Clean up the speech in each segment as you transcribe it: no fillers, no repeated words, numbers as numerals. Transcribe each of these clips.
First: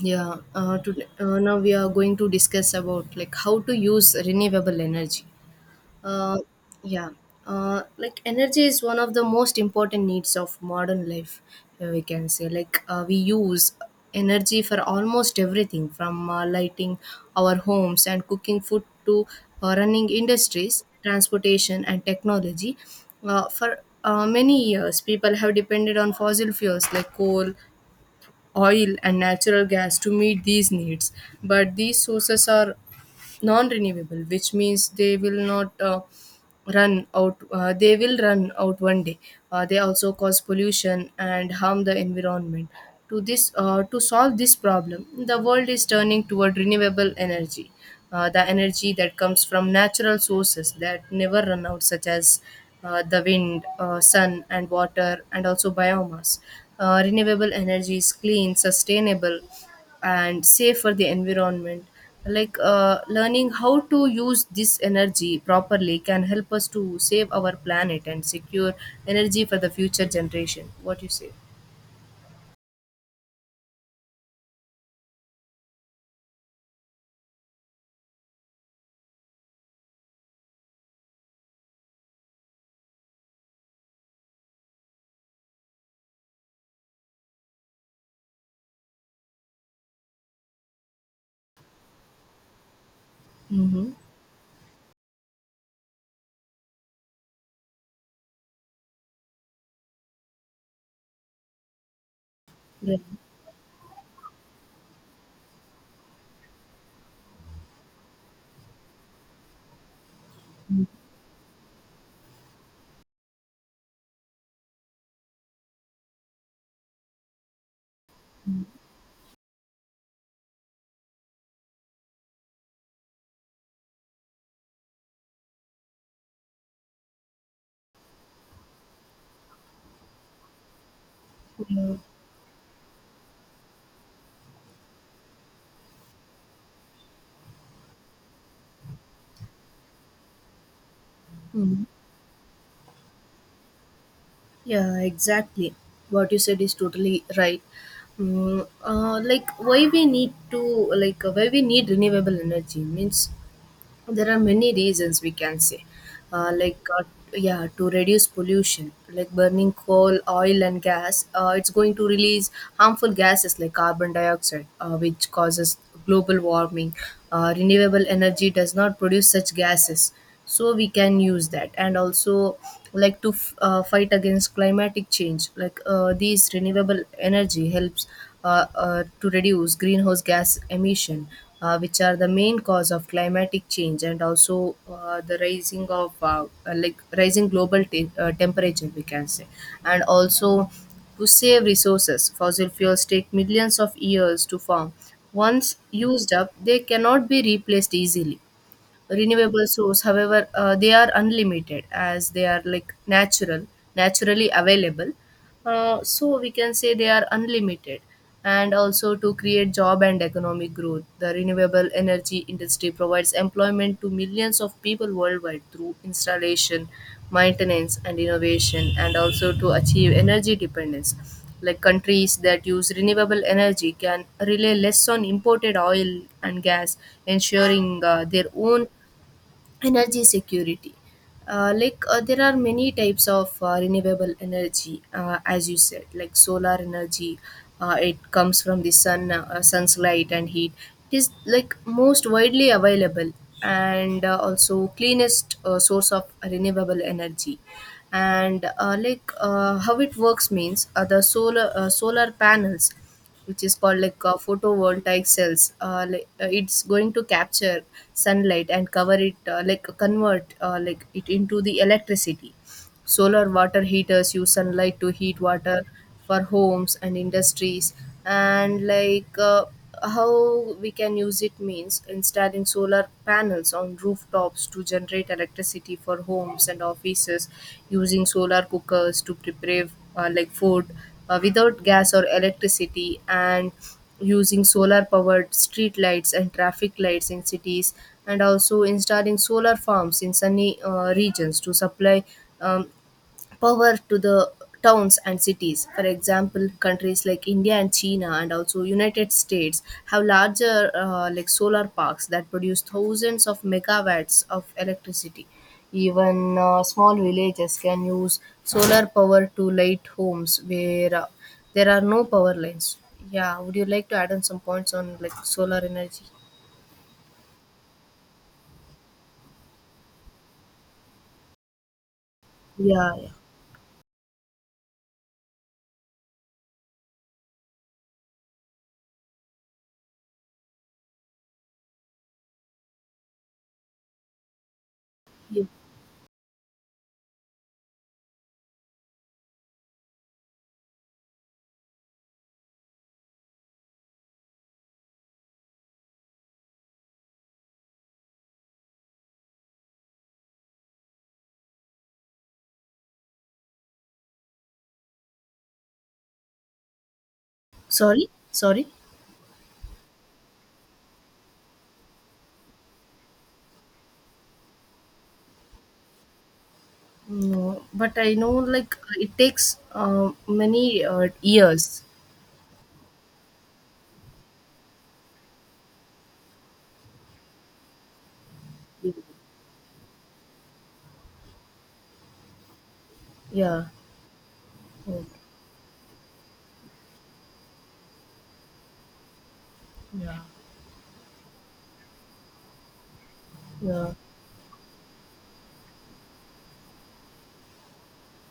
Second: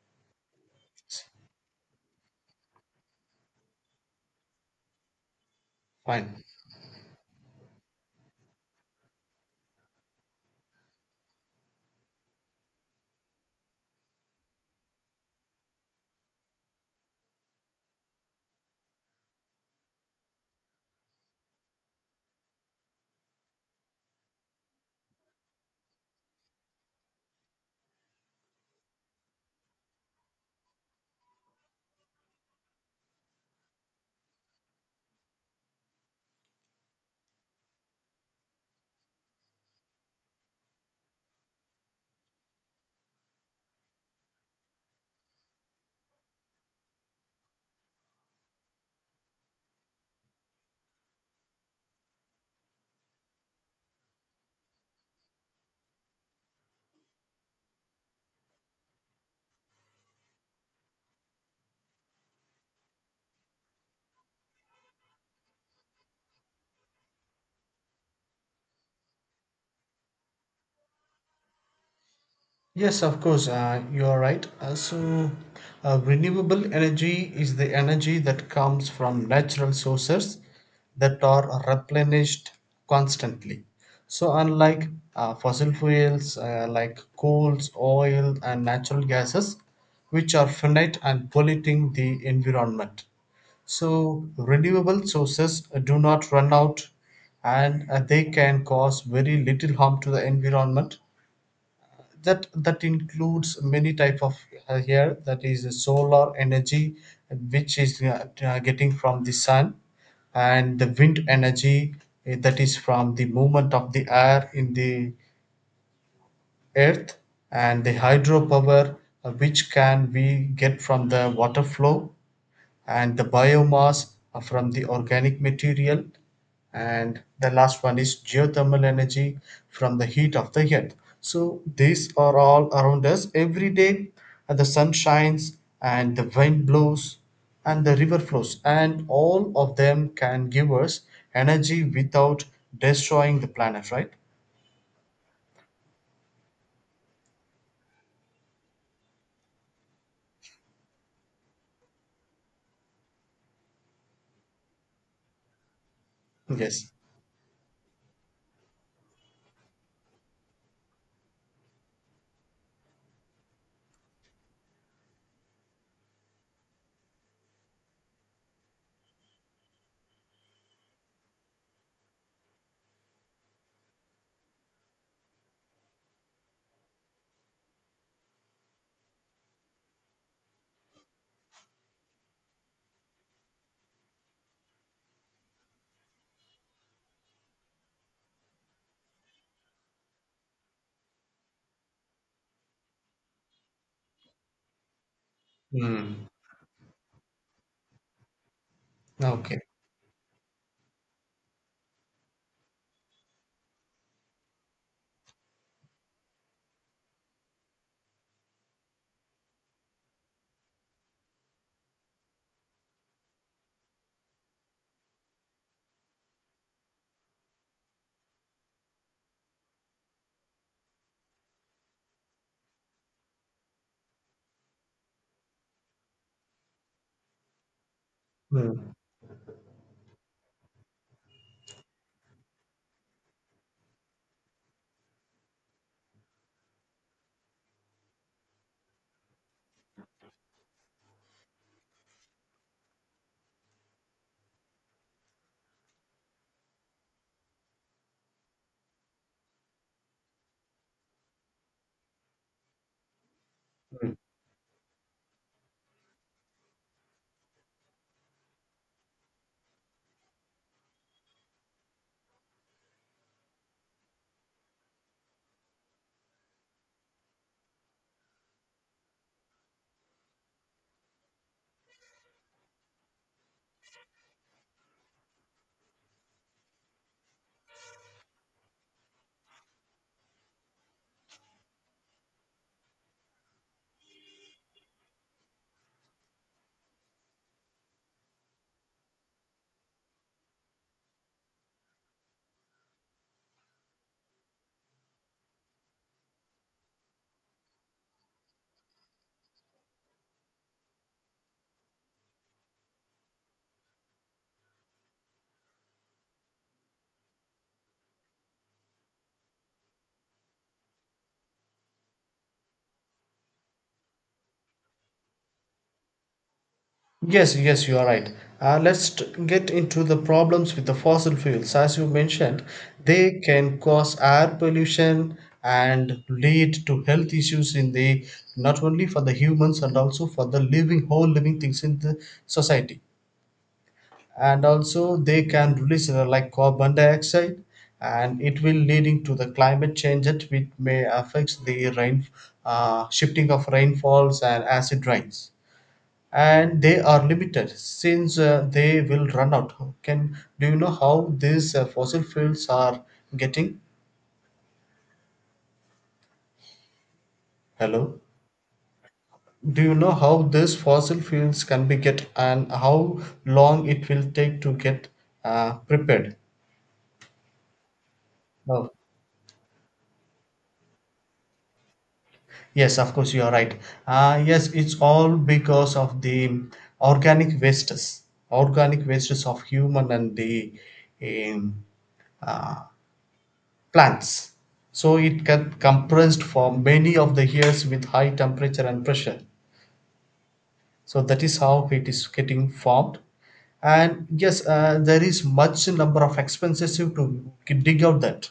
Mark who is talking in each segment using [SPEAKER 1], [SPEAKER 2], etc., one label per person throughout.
[SPEAKER 1] Now we are going to discuss about like how to use renewable energy. uh,
[SPEAKER 2] Fine.
[SPEAKER 1] yeah like energy is one of the most important needs of modern life. We can say like we use energy for almost everything, from lighting our homes and cooking food to running industries, transportation and technology. For many years people have depended on fossil fuels like coal, oil and natural gas to meet these needs, but these sources are non-renewable, which means they will not run out. They will run out one day. They also cause pollution and harm the environment. To solve this problem the world is turning toward renewable energy, the energy that comes from natural sources that never run out, such as the wind, sun and water, and also biomass. Renewable energy is clean, sustainable and safe for the environment. Like learning how to use this energy properly can help us to save our planet and secure energy for the future generation. What you say?
[SPEAKER 2] Yes, of course, you are right. Renewable energy is the energy that comes from natural sources that are replenished constantly. So, unlike fossil fuels like coals, oil, and natural gases, which are finite and polluting the environment.
[SPEAKER 1] Mm-hmm.
[SPEAKER 2] So, renewable sources do not run out, and they can cause very little harm to the environment that
[SPEAKER 1] Yeah.
[SPEAKER 2] includes many type of here, that is the solar energy, which is getting from the sun, and the wind energy, that is from the movement of the air in the earth, and the hydropower, which can we get from the water flow, and the biomass from the organic material, and the last one is geothermal energy from the heat of the earth. So these are all around us every day, and the sun shines, and the wind blows, and the river flows, and all of them can give us energy
[SPEAKER 1] Mm.
[SPEAKER 2] without destroying the planet, right?
[SPEAKER 1] Yeah, exactly. What you said is totally right. Like why we need to, like why we need renewable energy means there are many reasons we can say. uh, like
[SPEAKER 2] Yes.
[SPEAKER 1] uh, yeah, to reduce pollution, like burning coal, oil and gas, it's going to release harmful gases like carbon dioxide, which causes global warming. Renewable energy does not produce such gases, so we can use that. And also, like, fight against climatic change, like these renewable energy helps to reduce greenhouse gas emission, which are the main cause of climatic change, and also the rising of like rising temperature we can say. And also, to save resources, fossil fuels take millions of years to form. Once
[SPEAKER 2] Hmm.
[SPEAKER 1] used up, they cannot be replaced easily.
[SPEAKER 2] Okay.
[SPEAKER 1] Renewable source, however, they are unlimited, as they are like naturally available. So we can say they are unlimited. And also to create job and economic growth, the renewable energy industry provides employment to millions of people worldwide through installation, maintenance and innovation. And also to achieve energy dependence, like countries that use renewable energy can rely less on imported oil and gas, ensuring their
[SPEAKER 2] Hmm.
[SPEAKER 1] own energy security. There are many types of renewable energy. As you said, like solar energy, it comes from the sun, sun's light and heat. It is like most widely available and also cleanest source of renewable energy. And how it works means the solar panels, which is called
[SPEAKER 2] Hmm.
[SPEAKER 1] like photovoltaic cells, it's going to capture sunlight and cover it, like convert like it into the electricity. Solar water heaters use sunlight to heat water for homes and industries. And like how we can use it means installing solar panels on rooftops to generate electricity for homes and offices, using solar cookers to prepare like food without gas or electricity, and using solar powered street lights and traffic lights in cities, and also installing solar farms in sunny regions to supply um, power to the towns and cities. For example, countries like India and China and also United States have larger like solar parks that produce thousands of megawatts of electricity. Even small villages can use solar power to light homes where there are no power lines. Yeah, would you like to add on some points on like solar energy?
[SPEAKER 2] Yes, yes, you are right. Get into the problems with the fossil fuels. As you mentioned,
[SPEAKER 1] Yeah, yeah.
[SPEAKER 2] they can cause air pollution and lead to health issues in the, not only for the humans and also for the living, whole living things in the society. And also they
[SPEAKER 1] Yeah.
[SPEAKER 2] can release like carbon dioxide, and it will leading to the climate change that which may affects the rain, shifting of rainfalls and acid rains, and they are limited since they will run out. Can, do you know how these fossil fuels are getting? Hello?
[SPEAKER 1] Sorry, sorry.
[SPEAKER 2] Do you know how these fossil fuels can be get, and how long it will take to get prepared?
[SPEAKER 1] No, but I know
[SPEAKER 2] Oh,
[SPEAKER 1] like it takes many years.
[SPEAKER 2] yes, of course, you are right. Yes, it's all because of the organic wastes, organic wastes of human and the um,
[SPEAKER 1] Yeah.
[SPEAKER 2] plants. So
[SPEAKER 1] Mm.
[SPEAKER 2] it got compressed for many of the years with high temperature and pressure.
[SPEAKER 1] Yeah.
[SPEAKER 2] So that is how it is getting formed.
[SPEAKER 1] Yeah.
[SPEAKER 2] And yes, there is much number of expenses to dig out that,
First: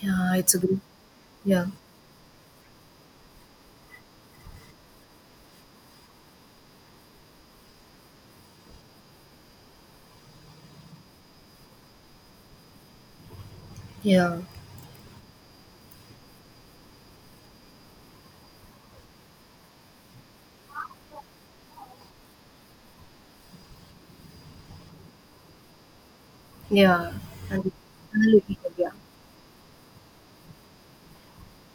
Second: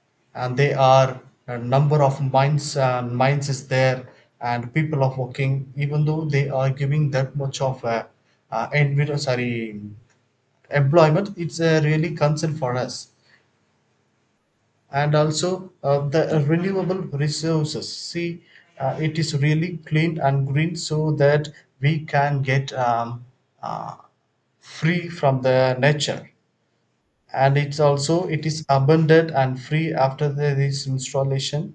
[SPEAKER 1] Yeah, it's
[SPEAKER 2] and
[SPEAKER 1] a
[SPEAKER 2] they
[SPEAKER 1] good.
[SPEAKER 2] are a
[SPEAKER 1] Yeah.
[SPEAKER 2] number of mines and mines is there, and people are working. Even though they are giving that much of a, sorry, employment, it's a really concern for us.
[SPEAKER 1] Yeah.
[SPEAKER 2] And also the renewable resources, see, it is really clean and green, so that we can get uh, free from the nature,
[SPEAKER 1] Yeah.
[SPEAKER 2] and
[SPEAKER 1] And
[SPEAKER 2] it's also, it is
[SPEAKER 1] analytical, yeah.
[SPEAKER 2] abundant and free after the, this installation,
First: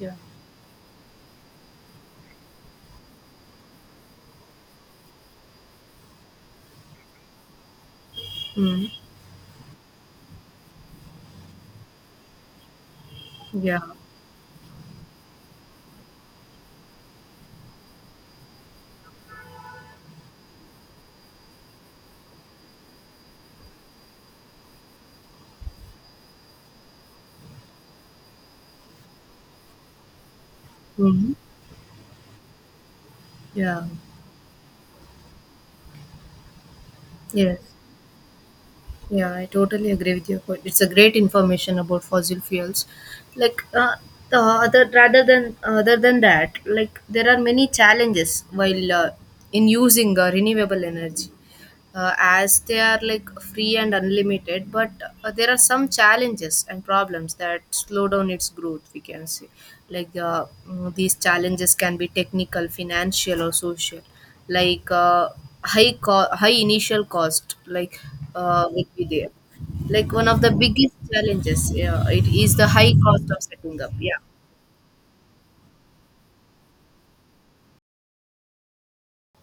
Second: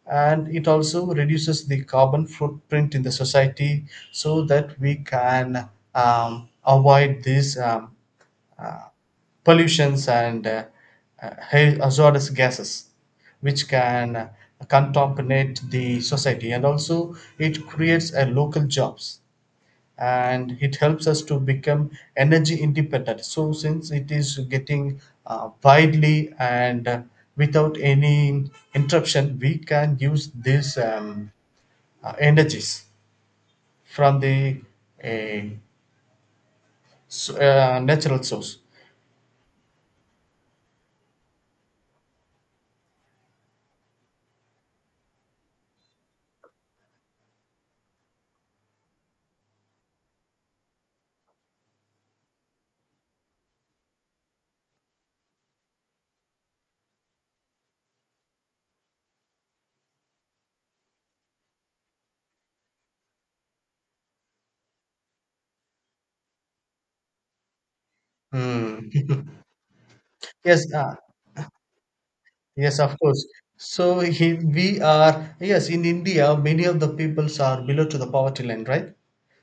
[SPEAKER 1] Yeah.
[SPEAKER 2] and it also reduces the carbon footprint in the society, so that we can avoid these uh,
[SPEAKER 1] Mm.
[SPEAKER 2] pollutions and hazardous gases which
[SPEAKER 1] Yeah.
[SPEAKER 2] can contaminate the society. And also it creates a local jobs, and it helps us to become energy independent, so since it is getting widely and without any interruption, we can use these
[SPEAKER 1] Hmm.
[SPEAKER 2] energies
[SPEAKER 1] Yeah.
[SPEAKER 2] from the uh,
[SPEAKER 1] Yes.
[SPEAKER 2] natural source.
[SPEAKER 1] Yeah, I totally agree with your point. It's a great information about fossil fuels. Like the other rather than other than that, like there are many challenges while in using renewable energy. As they are like free and unlimited, but there are some challenges and problems that slow down its growth, we can say. These challenges can be technical, financial or social. like uh, High initial cost, like
[SPEAKER 2] Hmm.
[SPEAKER 1] will be there. Like one of the
[SPEAKER 2] yes,
[SPEAKER 1] biggest challenges, yeah, it is the
[SPEAKER 2] yes,
[SPEAKER 1] high
[SPEAKER 2] of course.
[SPEAKER 1] cost of setting up.
[SPEAKER 2] So
[SPEAKER 1] Yeah,
[SPEAKER 2] he, we are, yes, in India, many of the peoples are below to the poverty line, right?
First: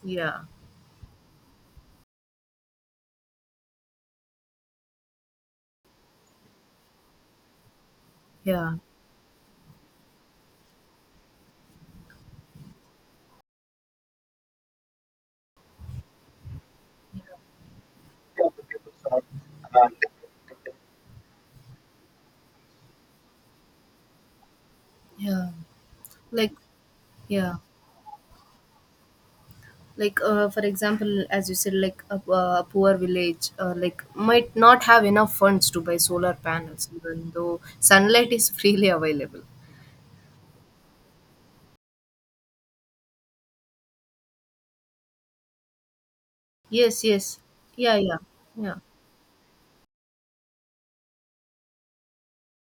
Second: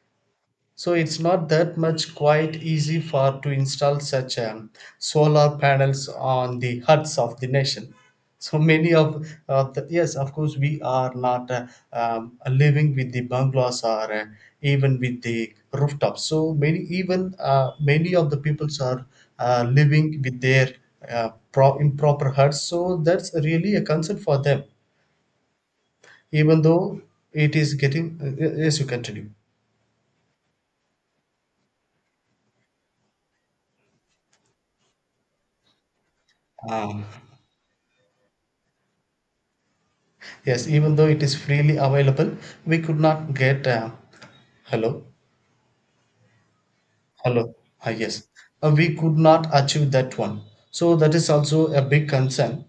[SPEAKER 1] yeah,
[SPEAKER 2] So it's not that much quite easy for to install such solar panels on the huts of the nation. So
[SPEAKER 1] yeah,
[SPEAKER 2] many of the, yes, of course, we are not living with the bungalows or even with the rooftops. So many, even many of the peoples are living with their improper huts. So that's really a concern for them,
[SPEAKER 1] yeah, like,
[SPEAKER 2] even though
[SPEAKER 1] yeah.
[SPEAKER 2] it is getting. Yes, you continue.
[SPEAKER 1] Like for example, as you said, like a poor village like might not have enough funds to buy solar panels,
[SPEAKER 2] Um,
[SPEAKER 1] even though sunlight is freely available.
[SPEAKER 2] Yes, even though it is freely available, we could not get. Hello,
[SPEAKER 1] Yes, yes.
[SPEAKER 2] hello. Ah,
[SPEAKER 1] Yeah, yeah,
[SPEAKER 2] yes.
[SPEAKER 1] yeah.
[SPEAKER 2] We could not achieve that one. So that is also a big concern.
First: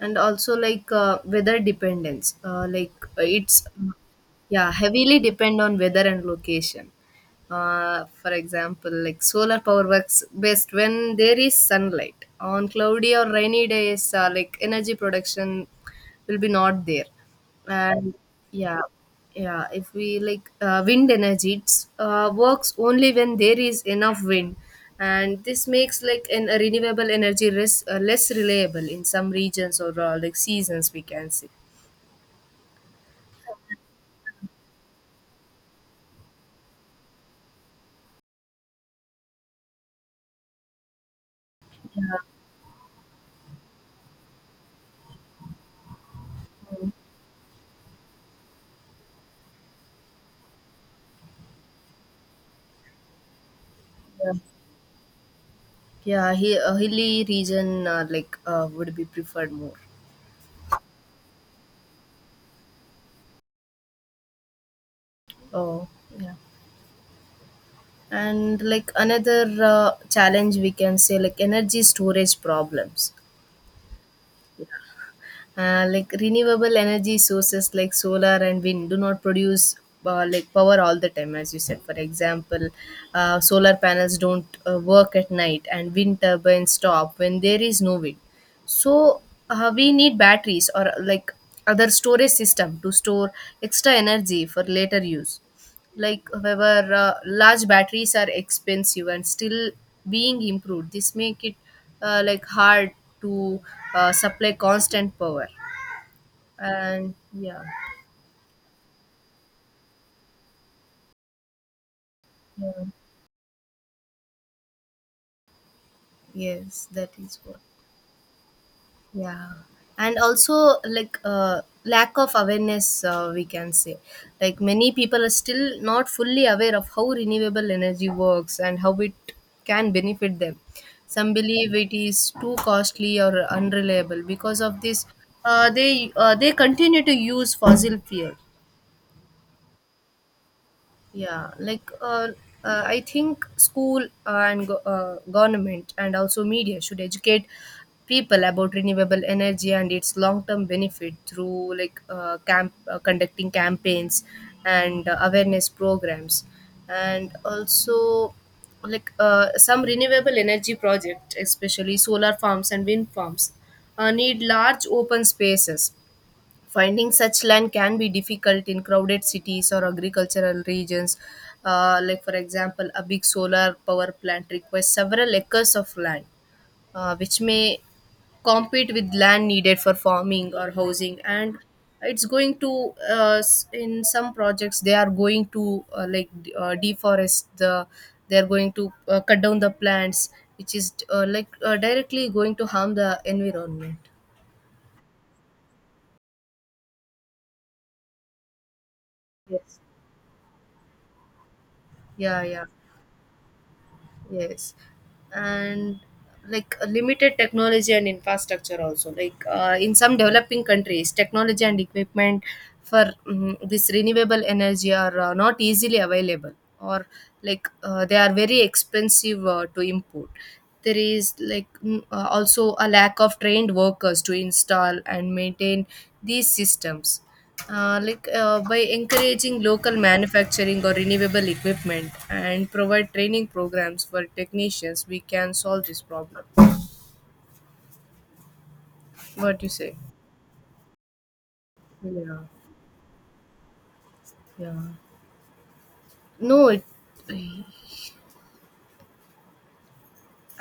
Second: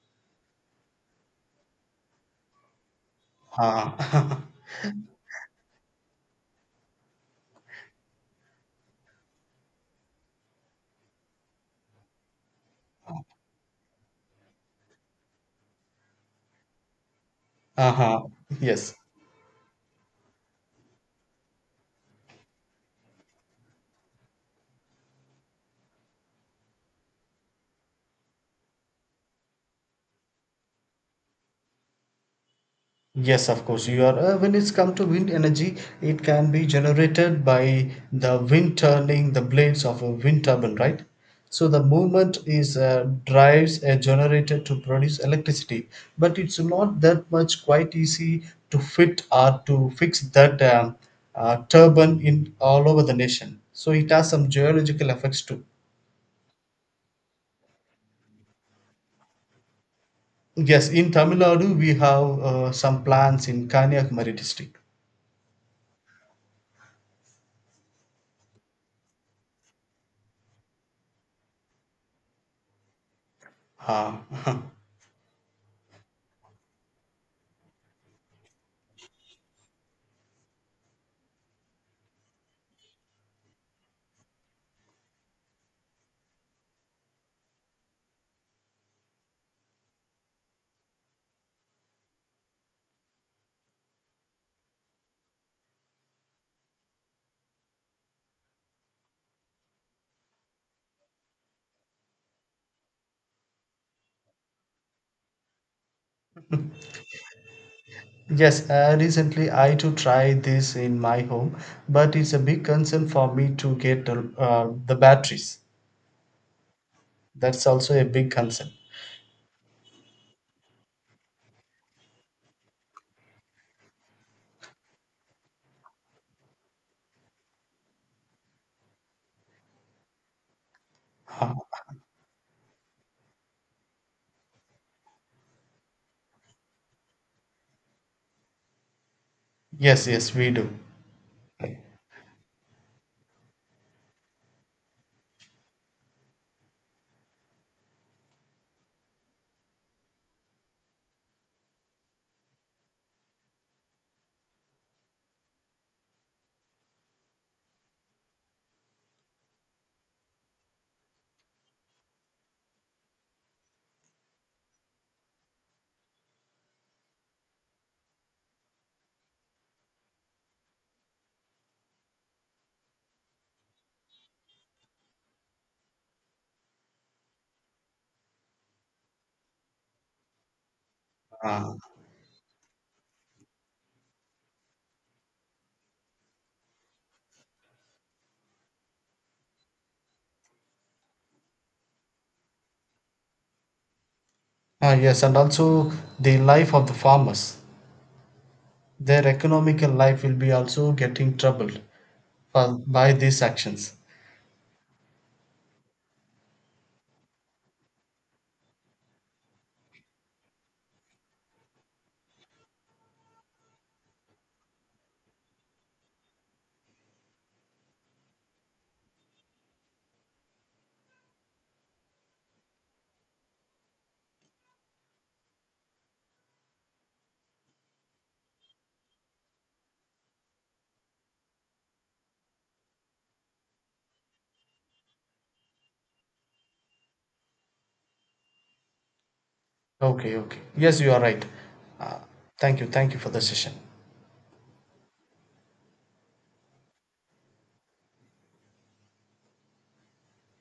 [SPEAKER 1] And also like weather dependence. It's,
[SPEAKER 2] Ah,
[SPEAKER 1] yeah, heavily depend on weather and location. For example, like solar power works best when there is sunlight. On cloudy or rainy days like energy production will be not there. And
[SPEAKER 2] uh-huh.
[SPEAKER 1] yeah,
[SPEAKER 2] Yes.
[SPEAKER 1] yeah. If we like wind energy, works only when there is enough wind. And this makes like a renewable energy less reliable in some regions or like seasons we can see.
[SPEAKER 2] Yes, of course, you are. When it's come to wind energy, it can be generated by the wind turning the blades of a wind turbine, right? So the movement is drives a generator to produce electricity, but it's not that much quite easy to fit or to fix that turbine in all over the nation. So it has
[SPEAKER 1] Yeah,
[SPEAKER 2] some geological effects too.
[SPEAKER 1] yeah, a hilly region would be preferred more.
[SPEAKER 2] Yes, in Tamil Nadu we have some plants in Kanyakumari district.
[SPEAKER 1] Oh, yeah. And like another challenge we can say, like energy storage problems.
[SPEAKER 2] Ah.
[SPEAKER 1] Like renewable energy sources like solar and wind do not produce like power all the time. As you said, for example, solar panels don't work at night, and wind turbines stop when there is no wind. So we need batteries or like other storage system to store extra energy for later use. Like however large batteries are expensive and still being improved. This make it like hard to supply constant power. And yeah,
[SPEAKER 2] Yes, recently I too tried this in my home, but it's a big
[SPEAKER 1] yeah,
[SPEAKER 2] concern for me to get the batteries.
[SPEAKER 1] yes, that is what.
[SPEAKER 2] That's also a big concern.
[SPEAKER 1] Yeah. And also like lack of awareness, we can say. Like many people are still not fully aware of how renewable energy works and how it can benefit them. Some
[SPEAKER 2] Uh,
[SPEAKER 1] believe it is too costly or unreliable. Because of this they continue to use fossil fuel.
[SPEAKER 2] yes, yes, we do.
[SPEAKER 1] Yeah, like I think school and government and also media should educate people about renewable energy and its long-term benefit through like camp conducting campaigns and awareness programs. And also like some renewable energy project, especially solar farms and wind farms, need large open spaces. Finding such land can be difficult in crowded cities or agricultural regions. Like for example, a big solar power plant requires several acres of land, which may compete with land needed for farming or housing. And
[SPEAKER 2] Uh,
[SPEAKER 1] it's going to in some projects, they are going to deforest the, they are going to cut down the plants, which is directly going to harm the environment.
[SPEAKER 2] yes, and also the life of the farmers. Their
[SPEAKER 1] Yes,
[SPEAKER 2] economical life will be also getting troubled
[SPEAKER 1] yeah, yeah.
[SPEAKER 2] for, by these actions.
[SPEAKER 1] Yes, and like a limited technology and infrastructure also. Like in some developing countries, technology and equipment for this renewable energy are not easily available, or like they are very expensive to import. There is like also a lack of trained workers to install and maintain these systems. By encouraging local manufacturing or renewable equipment and provide training programs for technicians, we can solve this problem. What do you say?
[SPEAKER 2] Okay, okay. Yes, you are right. Uh,
[SPEAKER 1] Yeah,
[SPEAKER 2] thank you for the session.
[SPEAKER 1] yeah. No, it,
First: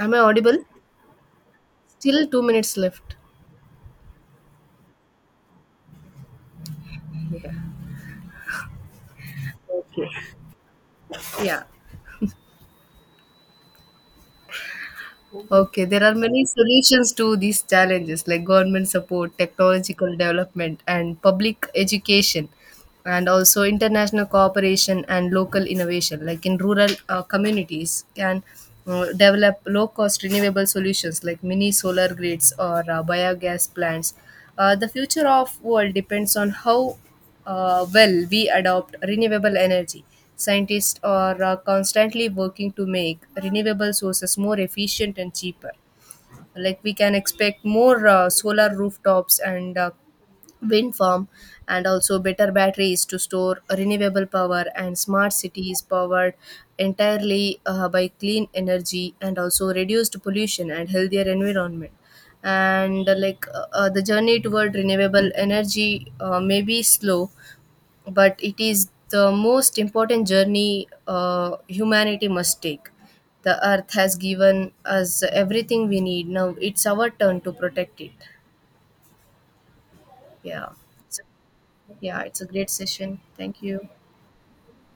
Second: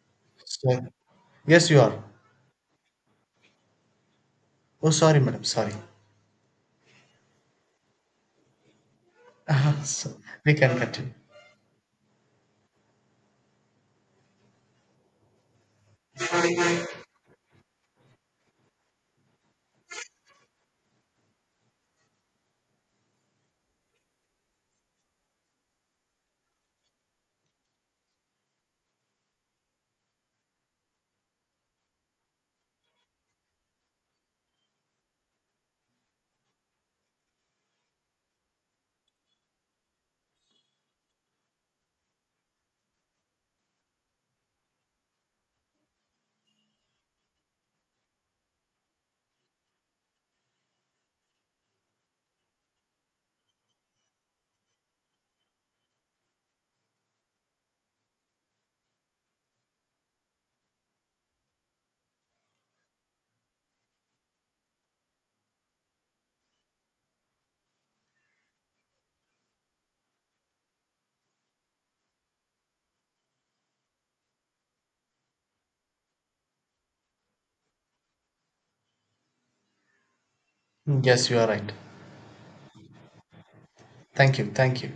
[SPEAKER 1] am I audible?
[SPEAKER 2] So, yes, you are.
[SPEAKER 1] Still 2 minutes left.
[SPEAKER 2] Oh, sorry, madam, sorry.
[SPEAKER 1] Yeah,
[SPEAKER 2] so we can continue.
[SPEAKER 1] yeah. Okay, there are many solutions to these challenges, like government support, technological development and public education, and also international cooperation and local innovation. Like in rural communities can develop low cost renewable solutions like mini solar grids or biogas plants. The future of world depends on how well we adopt renewable energy. Scientists are constantly working to make renewable sources more efficient and cheaper. Like we can expect more solar rooftops and wind farm, and also better batteries to store renewable power, and smart cities powered entirely by clean energy, and also reduced pollution and healthier environment. And the journey toward renewable energy may be slow, but it is the most important journey humanity must take. The earth has given us everything we need. Now it's our turn to protect it. Yeah.
[SPEAKER 2] Mm,
[SPEAKER 1] So
[SPEAKER 2] yes, you are right.
[SPEAKER 1] yeah, it's a great session. Thank you.
[SPEAKER 2] Thank you. Thank you.